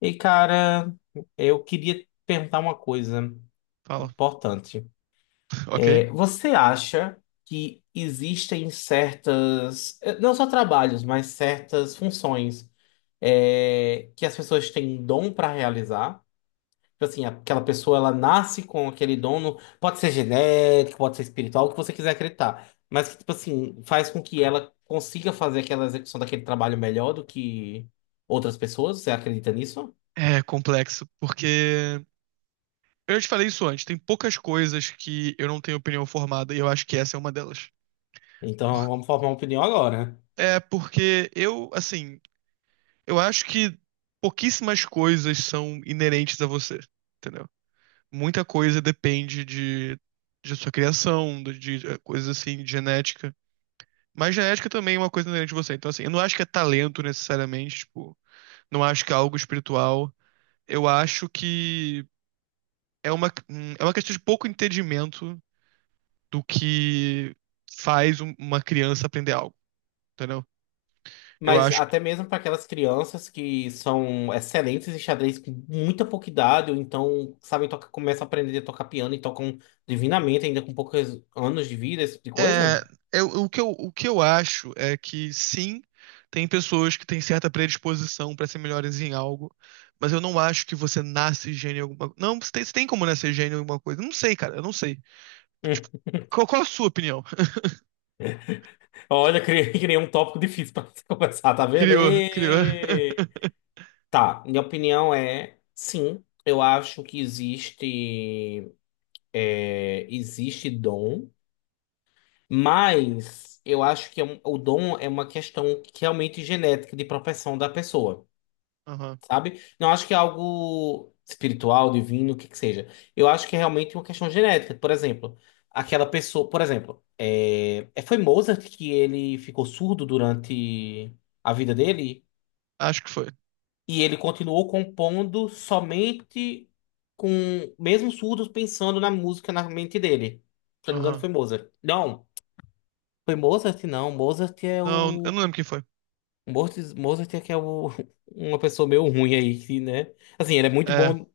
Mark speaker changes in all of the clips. Speaker 1: E cara, eu queria perguntar uma coisa
Speaker 2: Fala.
Speaker 1: importante.
Speaker 2: Ok.
Speaker 1: Você acha que existem certas, não só trabalhos, mas certas funções, que as pessoas têm dom para realizar? Tipo assim, aquela pessoa ela nasce com aquele dom, pode ser genético, pode ser espiritual, o que você quiser acreditar, mas que tipo assim faz com que ela consiga fazer aquela execução daquele trabalho melhor do que outras pessoas. Você acredita nisso?
Speaker 2: É complexo, porque eu já te falei isso antes, tem poucas coisas que eu não tenho opinião formada e eu acho que essa é uma delas.
Speaker 1: Então
Speaker 2: Por-
Speaker 1: vamos formar uma opinião agora.
Speaker 2: É porque eu, assim, eu acho que pouquíssimas coisas são inerentes a você, entendeu? Muita coisa depende de sua criação, de coisas assim, de genética. Mas genética também é uma coisa inerente a você. Então, assim, eu não acho que é talento necessariamente, tipo, não acho que é algo espiritual. Eu acho que é uma questão de pouco entendimento do que faz uma criança aprender algo, entendeu? Eu
Speaker 1: Mas
Speaker 2: acho que.
Speaker 1: até mesmo para aquelas crianças que são excelentes em xadrez com muita pouca idade, ou então sabem tocar, começam a aprender a tocar piano e tocam divinamente, ainda com poucos anos de vida, esse tipo de
Speaker 2: É,
Speaker 1: coisa.
Speaker 2: o que eu acho é que sim, tem pessoas que têm certa predisposição para ser melhores em algo, mas eu não acho que você nasce gênio em alguma coisa. Não, você tem como nascer gênio em alguma coisa. Eu não sei, cara, eu não sei.
Speaker 1: Hum.
Speaker 2: Qual a sua opinião?
Speaker 1: Olha, criei, criei um tópico difícil para começar, tá vendo?
Speaker 2: Criou, criou.
Speaker 1: E. Tá, minha opinião é sim, eu acho que existe dom. Mas eu acho que o dom é uma questão que realmente genética de propensão da pessoa,
Speaker 2: Aham,
Speaker 1: sabe? Não acho que é algo espiritual, divino, o que que seja. Eu acho que é realmente uma questão genética. Por exemplo, aquela pessoa, por exemplo, foi Mozart que ele ficou surdo durante a vida dele
Speaker 2: acho que foi.
Speaker 1: e ele continuou compondo somente com mesmo surdo pensando na música na mente dele. Se eu não me engano,
Speaker 2: Aham.
Speaker 1: foi Mozart. Não. Foi Mozart? Não, Mozart é
Speaker 2: Não, eu
Speaker 1: o.
Speaker 2: não lembro quem foi.
Speaker 1: Mozart, Mozart é que é o. Uma pessoa meio ruim aí, que, né? Assim, ele é muito
Speaker 2: É,
Speaker 1: bom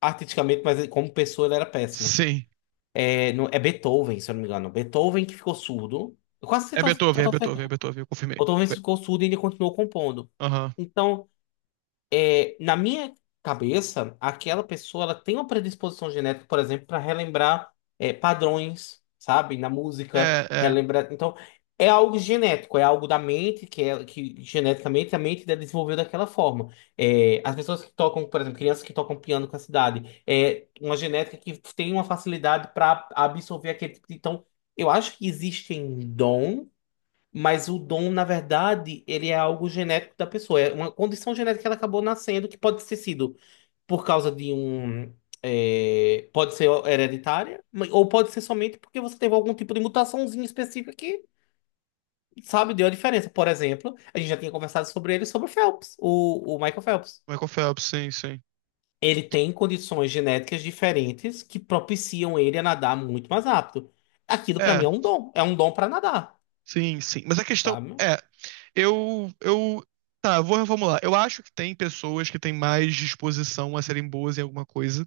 Speaker 1: artisticamente, mas como pessoa ele era péssimo.
Speaker 2: sim.
Speaker 1: É Beethoven, se eu não me engano. Beethoven que ficou surdo. Eu quase
Speaker 2: É
Speaker 1: total,
Speaker 2: Beethoven, é
Speaker 1: total
Speaker 2: Beethoven, é
Speaker 1: certo.
Speaker 2: Beethoven, eu confirmei.
Speaker 1: Beethoven ficou surdo e ele continuou compondo.
Speaker 2: Aham.
Speaker 1: Então, na minha cabeça, aquela pessoa ela tem uma predisposição genética, por exemplo, para relembrar padrões, sabe, na música,
Speaker 2: É, é.
Speaker 1: relembrar. Então, é algo genético, é algo da mente que é que geneticamente a mente dela desenvolveu daquela forma. As pessoas que tocam, por exemplo, crianças que tocam piano com essa idade, é uma genética que tem uma facilidade para absorver aquele tipo de. Então, eu acho que existem dons, mas o dom, na verdade, ele é algo genético da pessoa. É uma condição genética que ela acabou nascendo, que pode ter sido por causa de um. Pode ser hereditária, ou pode ser somente porque você teve algum tipo de mutaçãozinha específica que, sabe, deu a diferença. Por exemplo, a gente já tinha conversado sobre ele, sobre o Phelps, o Michael Phelps.
Speaker 2: Michael Phelps, sim, sim.
Speaker 1: Ele tem condições genéticas diferentes que propiciam ele a nadar muito mais rápido. Aquilo, pra mim,
Speaker 2: É,
Speaker 1: é um dom. É um dom pra nadar,
Speaker 2: sim, sim. Mas a questão
Speaker 1: sabe?
Speaker 2: é, eu, eu, tá, vou reformular. Eu acho que tem pessoas que têm mais disposição a serem boas em alguma coisa,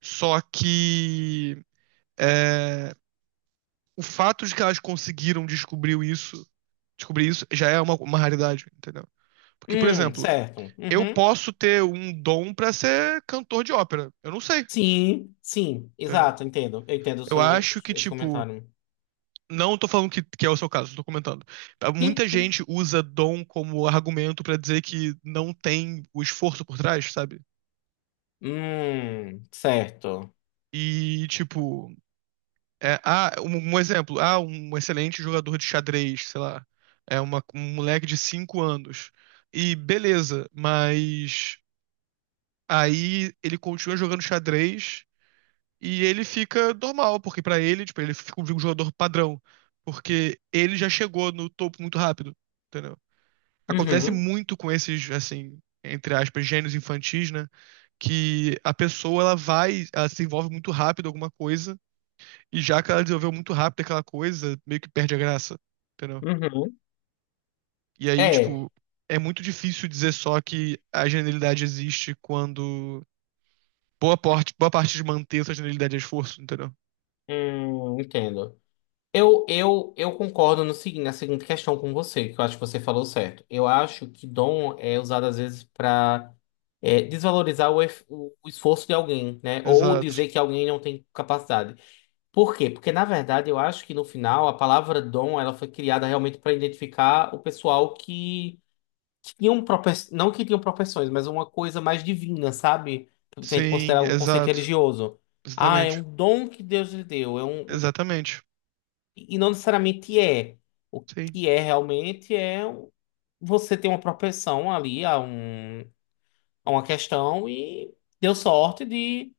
Speaker 2: só que é, o fato de que elas conseguiram descobrir isso já é uma raridade, entendeu? Porque, por exemplo,
Speaker 1: Certo.
Speaker 2: eu
Speaker 1: Uhum.
Speaker 2: posso ter um dom pra ser cantor de ópera. Eu não sei,
Speaker 1: Sim, sim,
Speaker 2: entendeu?
Speaker 1: exato, entendo. Eu entendo o
Speaker 2: Eu
Speaker 1: seu,
Speaker 2: acho que,
Speaker 1: esse
Speaker 2: tipo,
Speaker 1: comentário.
Speaker 2: não tô falando que é o seu caso, tô comentando. Tá,
Speaker 1: Sim.
Speaker 2: muita gente usa dom como argumento pra dizer que não tem o esforço por trás, sabe?
Speaker 1: Certo.
Speaker 2: E, tipo, é, ah, um exemplo, ah, um excelente jogador de xadrez, sei lá, é um moleque de 5 anos. E beleza, mas aí ele continua jogando xadrez e ele fica normal, porque pra ele, tipo, ele fica um jogador padrão, porque ele já chegou no topo muito rápido, entendeu? Acontece
Speaker 1: Uhum,
Speaker 2: muito com esses, assim, entre aspas, gênios infantis, né? Que a pessoa ela se envolve muito rápido em alguma coisa, e já que ela desenvolveu muito rápido aquela coisa, meio que perde a graça, entendeu?
Speaker 1: uhum.
Speaker 2: E aí,
Speaker 1: É,
Speaker 2: tipo, é muito difícil dizer só que a genialidade existe quando boa parte de manter essa genialidade é esforço, entendeu?
Speaker 1: entendo. Eu concordo no seguinte, na seguinte questão com você, que eu acho que você falou certo. Eu acho que dom é usado às vezes para desvalorizar o, ef- o esforço de alguém, né? Ou
Speaker 2: Exato.
Speaker 1: dizer que alguém não tem capacidade. Por quê? Porque, na verdade, eu acho que no final a palavra dom ela foi criada realmente para identificar o pessoal que tinham propensões, não que tinham propensões, mas uma coisa mais divina, sabe? Se a gente
Speaker 2: Sim,
Speaker 1: considerar o conceito
Speaker 2: exato.
Speaker 1: religioso. Ah, é um
Speaker 2: Exatamente.
Speaker 1: dom que Deus lhe deu, é um.
Speaker 2: Exatamente.
Speaker 1: E não necessariamente é. O
Speaker 2: Sim.
Speaker 1: que é realmente é você ter uma propensão ali a, a uma questão e deu sorte de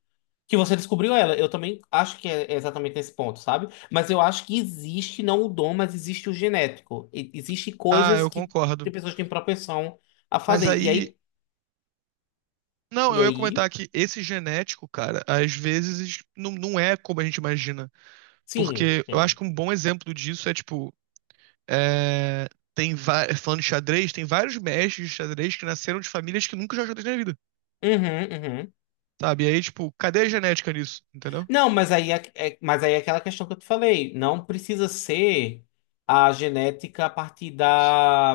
Speaker 1: que você descobriu ela. Eu também acho que é exatamente nesse ponto, sabe? Mas eu acho que existe não o dom, mas existe o genético. Existe
Speaker 2: Ah,
Speaker 1: coisas
Speaker 2: eu
Speaker 1: que
Speaker 2: concordo.
Speaker 1: tem pessoas que têm propensão a
Speaker 2: Mas
Speaker 1: fazer. E
Speaker 2: aí
Speaker 1: aí
Speaker 2: Não,
Speaker 1: E
Speaker 2: eu ia comentar
Speaker 1: aí,
Speaker 2: que esse genético, cara, às vezes não é como a gente imagina.
Speaker 1: sim.
Speaker 2: Porque eu acho
Speaker 1: Sim.
Speaker 2: que um bom exemplo disso é, tipo, é, tem falando de xadrez, tem vários mestres de xadrez que nasceram de famílias que nunca jogaram xadrez na vida,
Speaker 1: Uhum, uhum.
Speaker 2: sabe? E aí, tipo, cadê a genética nisso, entendeu?
Speaker 1: Não, mas aí é aquela questão que eu te falei. Não precisa ser a genética a partir da,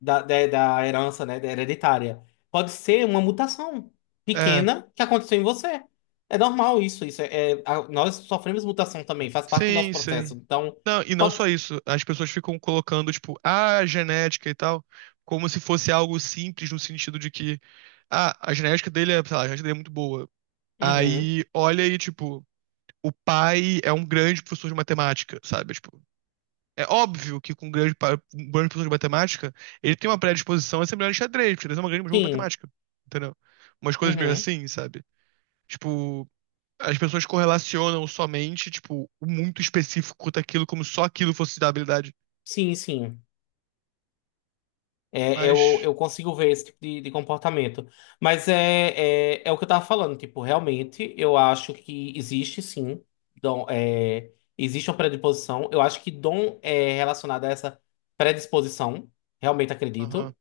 Speaker 1: da, da, da herança, né, da hereditária. Pode ser uma mutação
Speaker 2: É,
Speaker 1: pequena que aconteceu em você. É normal isso. Isso é, nós sofremos mutação também, faz parte do nosso
Speaker 2: sim,
Speaker 1: processo.
Speaker 2: sim.
Speaker 1: Então,
Speaker 2: Não, e não
Speaker 1: pode.
Speaker 2: só isso, as pessoas ficam colocando, tipo, "Ah, a genética e tal, como se fosse algo simples, no sentido de que, ah, a genética dele é, sei lá, a genética dele é muito boa.
Speaker 1: Uhum,
Speaker 2: Aí, olha aí, tipo, o pai é um grande professor de matemática, sabe? Tipo, é óbvio que com um grande professor de matemática, ele tem uma predisposição a ser melhor em xadrez, porque xadrez é uma grande jogo de
Speaker 1: sim.
Speaker 2: matemática, entendeu? Umas coisas meio
Speaker 1: Uhum,
Speaker 2: assim, sabe? Tipo, as pessoas correlacionam somente, tipo, o muito específico daquilo, como só aquilo fosse da habilidade.
Speaker 1: sim, sim. É, eu,
Speaker 2: Mas,
Speaker 1: eu consigo ver esse tipo de comportamento. Mas é o que eu tava falando, tipo, realmente eu acho que existe sim, dom, existe uma predisposição. Eu acho que dom é relacionado a essa predisposição, realmente
Speaker 2: aham,
Speaker 1: acredito.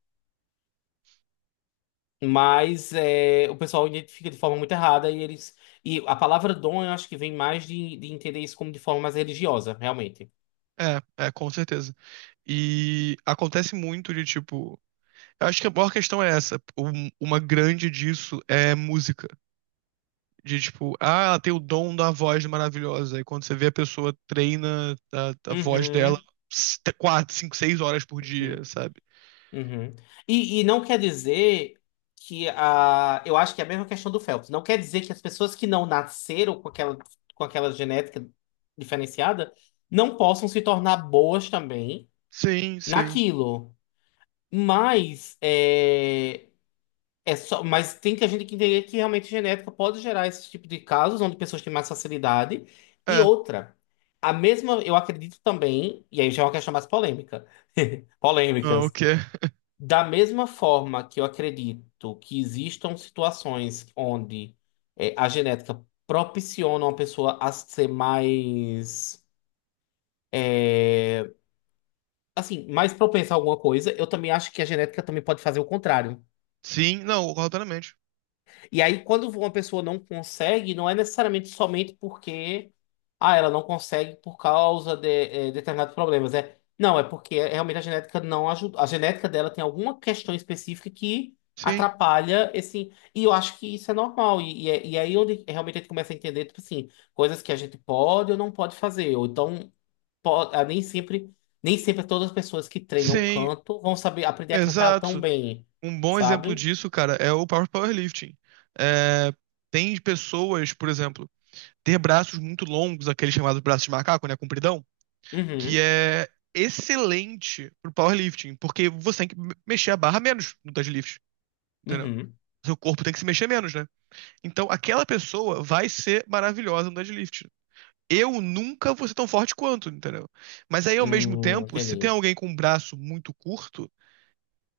Speaker 1: Mas o pessoal identifica de forma muito errada e eles. E a palavra dom eu acho que vem mais de entender isso como de forma mais religiosa, realmente.
Speaker 2: com certeza. E acontece muito de, tipo, eu acho que a maior questão é essa. Uma grande disso é música. De tipo, ah, ela tem o dom da voz maravilhosa. E quando você vê a pessoa treina a voz dela
Speaker 1: Uhum,
Speaker 2: 4, 5, 6 horas por dia,
Speaker 1: uhum.
Speaker 2: sabe?
Speaker 1: Uhum. E não quer dizer que a. Eu acho que é a mesma questão do Phelps. Não quer dizer que as pessoas que não nasceram com aquela genética diferenciada não possam se tornar boas também
Speaker 2: Sim, sim.
Speaker 1: naquilo. Mas é só, mas tem que a gente que entender que realmente genética pode gerar esse tipo de casos onde pessoas têm mais facilidade. E
Speaker 2: É.
Speaker 1: outra, a mesma, eu acredito também, e aí já é uma questão mais polêmica.
Speaker 2: Ah, o
Speaker 1: Polêmicas.
Speaker 2: quê?
Speaker 1: Da mesma forma que eu acredito que existam situações onde a genética propiciona uma pessoa a ser mais, assim, mais propensa a alguma coisa, eu também acho que a genética também pode fazer o contrário.
Speaker 2: Sim, não, completamente.
Speaker 1: E aí, quando uma pessoa não consegue, não é necessariamente somente porque ela não consegue por causa de determinados problemas, né? Não, é porque realmente a genética não ajuda. A genética dela tem alguma questão específica que
Speaker 2: Sim,
Speaker 1: atrapalha esse. E, eu acho que isso é normal. E, e é aí onde realmente a gente começa a entender, tipo assim, coisas que a gente pode ou não pode fazer. Ou então, pode, nem sempre todas as pessoas que treinam
Speaker 2: sim,
Speaker 1: canto vão saber aprender a cantar tão
Speaker 2: exato.
Speaker 1: bem,
Speaker 2: Um bom exemplo
Speaker 1: sabe?
Speaker 2: disso, cara, é o powerlifting. É, tem pessoas, por exemplo, ter braços muito longos, aquele chamado braço de macaco, né? Compridão. Que
Speaker 1: Uhum,
Speaker 2: é excelente pro powerlifting, porque você tem que mexer a barra menos no deadlift, entendeu?
Speaker 1: uhum.
Speaker 2: Seu corpo tem que se mexer menos, né? Então, aquela pessoa vai ser maravilhosa no deadlift. Eu nunca vou ser tão forte quanto, entendeu? Mas aí, ao mesmo tempo, se tem
Speaker 1: Entendi.
Speaker 2: alguém com um braço muito curto,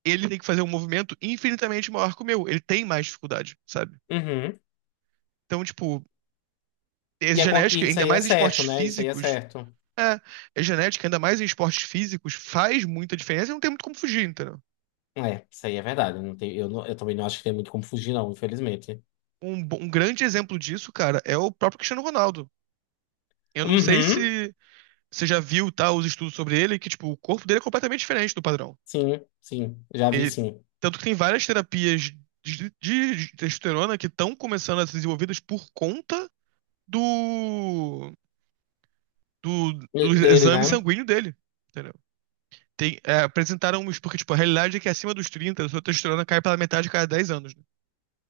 Speaker 2: ele tem que fazer um movimento infinitamente maior que o meu. Ele tem mais dificuldade, sabe?
Speaker 1: Uhum.
Speaker 2: Então, tipo, é
Speaker 1: E, e
Speaker 2: genética,
Speaker 1: isso
Speaker 2: ainda
Speaker 1: aí é
Speaker 2: mais em
Speaker 1: certo,
Speaker 2: esportes
Speaker 1: né? Isso aí é
Speaker 2: físicos,
Speaker 1: certo.
Speaker 2: é, é genética, ainda mais em esportes físicos, faz muita diferença e não tem muito como fugir, entendeu?
Speaker 1: É, isso aí é verdade. Não tem, eu também não acho que tem muito como fugir, não, infelizmente.
Speaker 2: Um grande exemplo disso, cara, é o próprio Cristiano Ronaldo. Eu não sei
Speaker 1: Uhum.
Speaker 2: se você já viu, tá, os estudos sobre ele, que, tipo, o corpo dele é completamente diferente do padrão.
Speaker 1: Sim, sim. Já vi,
Speaker 2: Ele,
Speaker 1: sim.
Speaker 2: tanto que tem várias terapias de testosterona que estão começando a ser desenvolvidas por conta do, do, do
Speaker 1: Dele,
Speaker 2: exame
Speaker 1: né?
Speaker 2: sanguíneo dele, entendeu? Apresentaram isso porque, tipo, a realidade é que acima dos 30 a sua testosterona cai pela metade a cada 10 anos, né?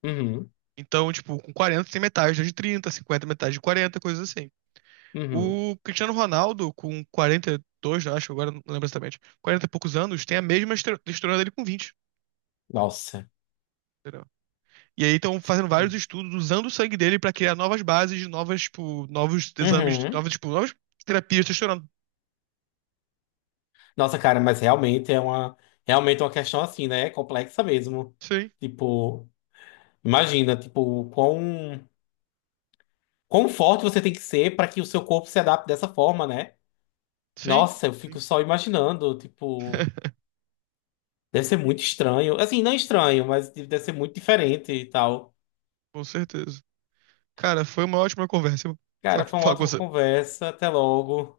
Speaker 1: Uhum.
Speaker 2: Então, tipo, com 40 tem metade de 30, 50 metade de 40, coisas assim.
Speaker 1: Uhum.
Speaker 2: O Cristiano Ronaldo, com 42, eu acho, agora não lembro exatamente, 40 e poucos anos, tem a mesma estrutura dele com 20.
Speaker 1: Nossa.
Speaker 2: Entendeu? E aí estão fazendo vários estudos usando o sangue dele pra criar novas bases, novas, tipo, novos exames,
Speaker 1: Uhum.
Speaker 2: novas, tipo, novas terapias de testosterona.
Speaker 1: Nossa, cara, mas realmente é uma questão assim, né? Complexa mesmo.
Speaker 2: Sim,
Speaker 1: Tipo, imagina, tipo, quão forte você tem que ser para que o seu corpo se adapte dessa forma, né?
Speaker 2: sim,
Speaker 1: Nossa, eu fico
Speaker 2: sim,
Speaker 1: só imaginando, tipo, deve ser muito estranho. Assim, não estranho, mas deve ser muito diferente e tal.
Speaker 2: com certeza. Cara, foi uma ótima conversa.
Speaker 1: Cara,
Speaker 2: Forte
Speaker 1: foi uma
Speaker 2: falar com
Speaker 1: ótima
Speaker 2: você.
Speaker 1: conversa. Até logo.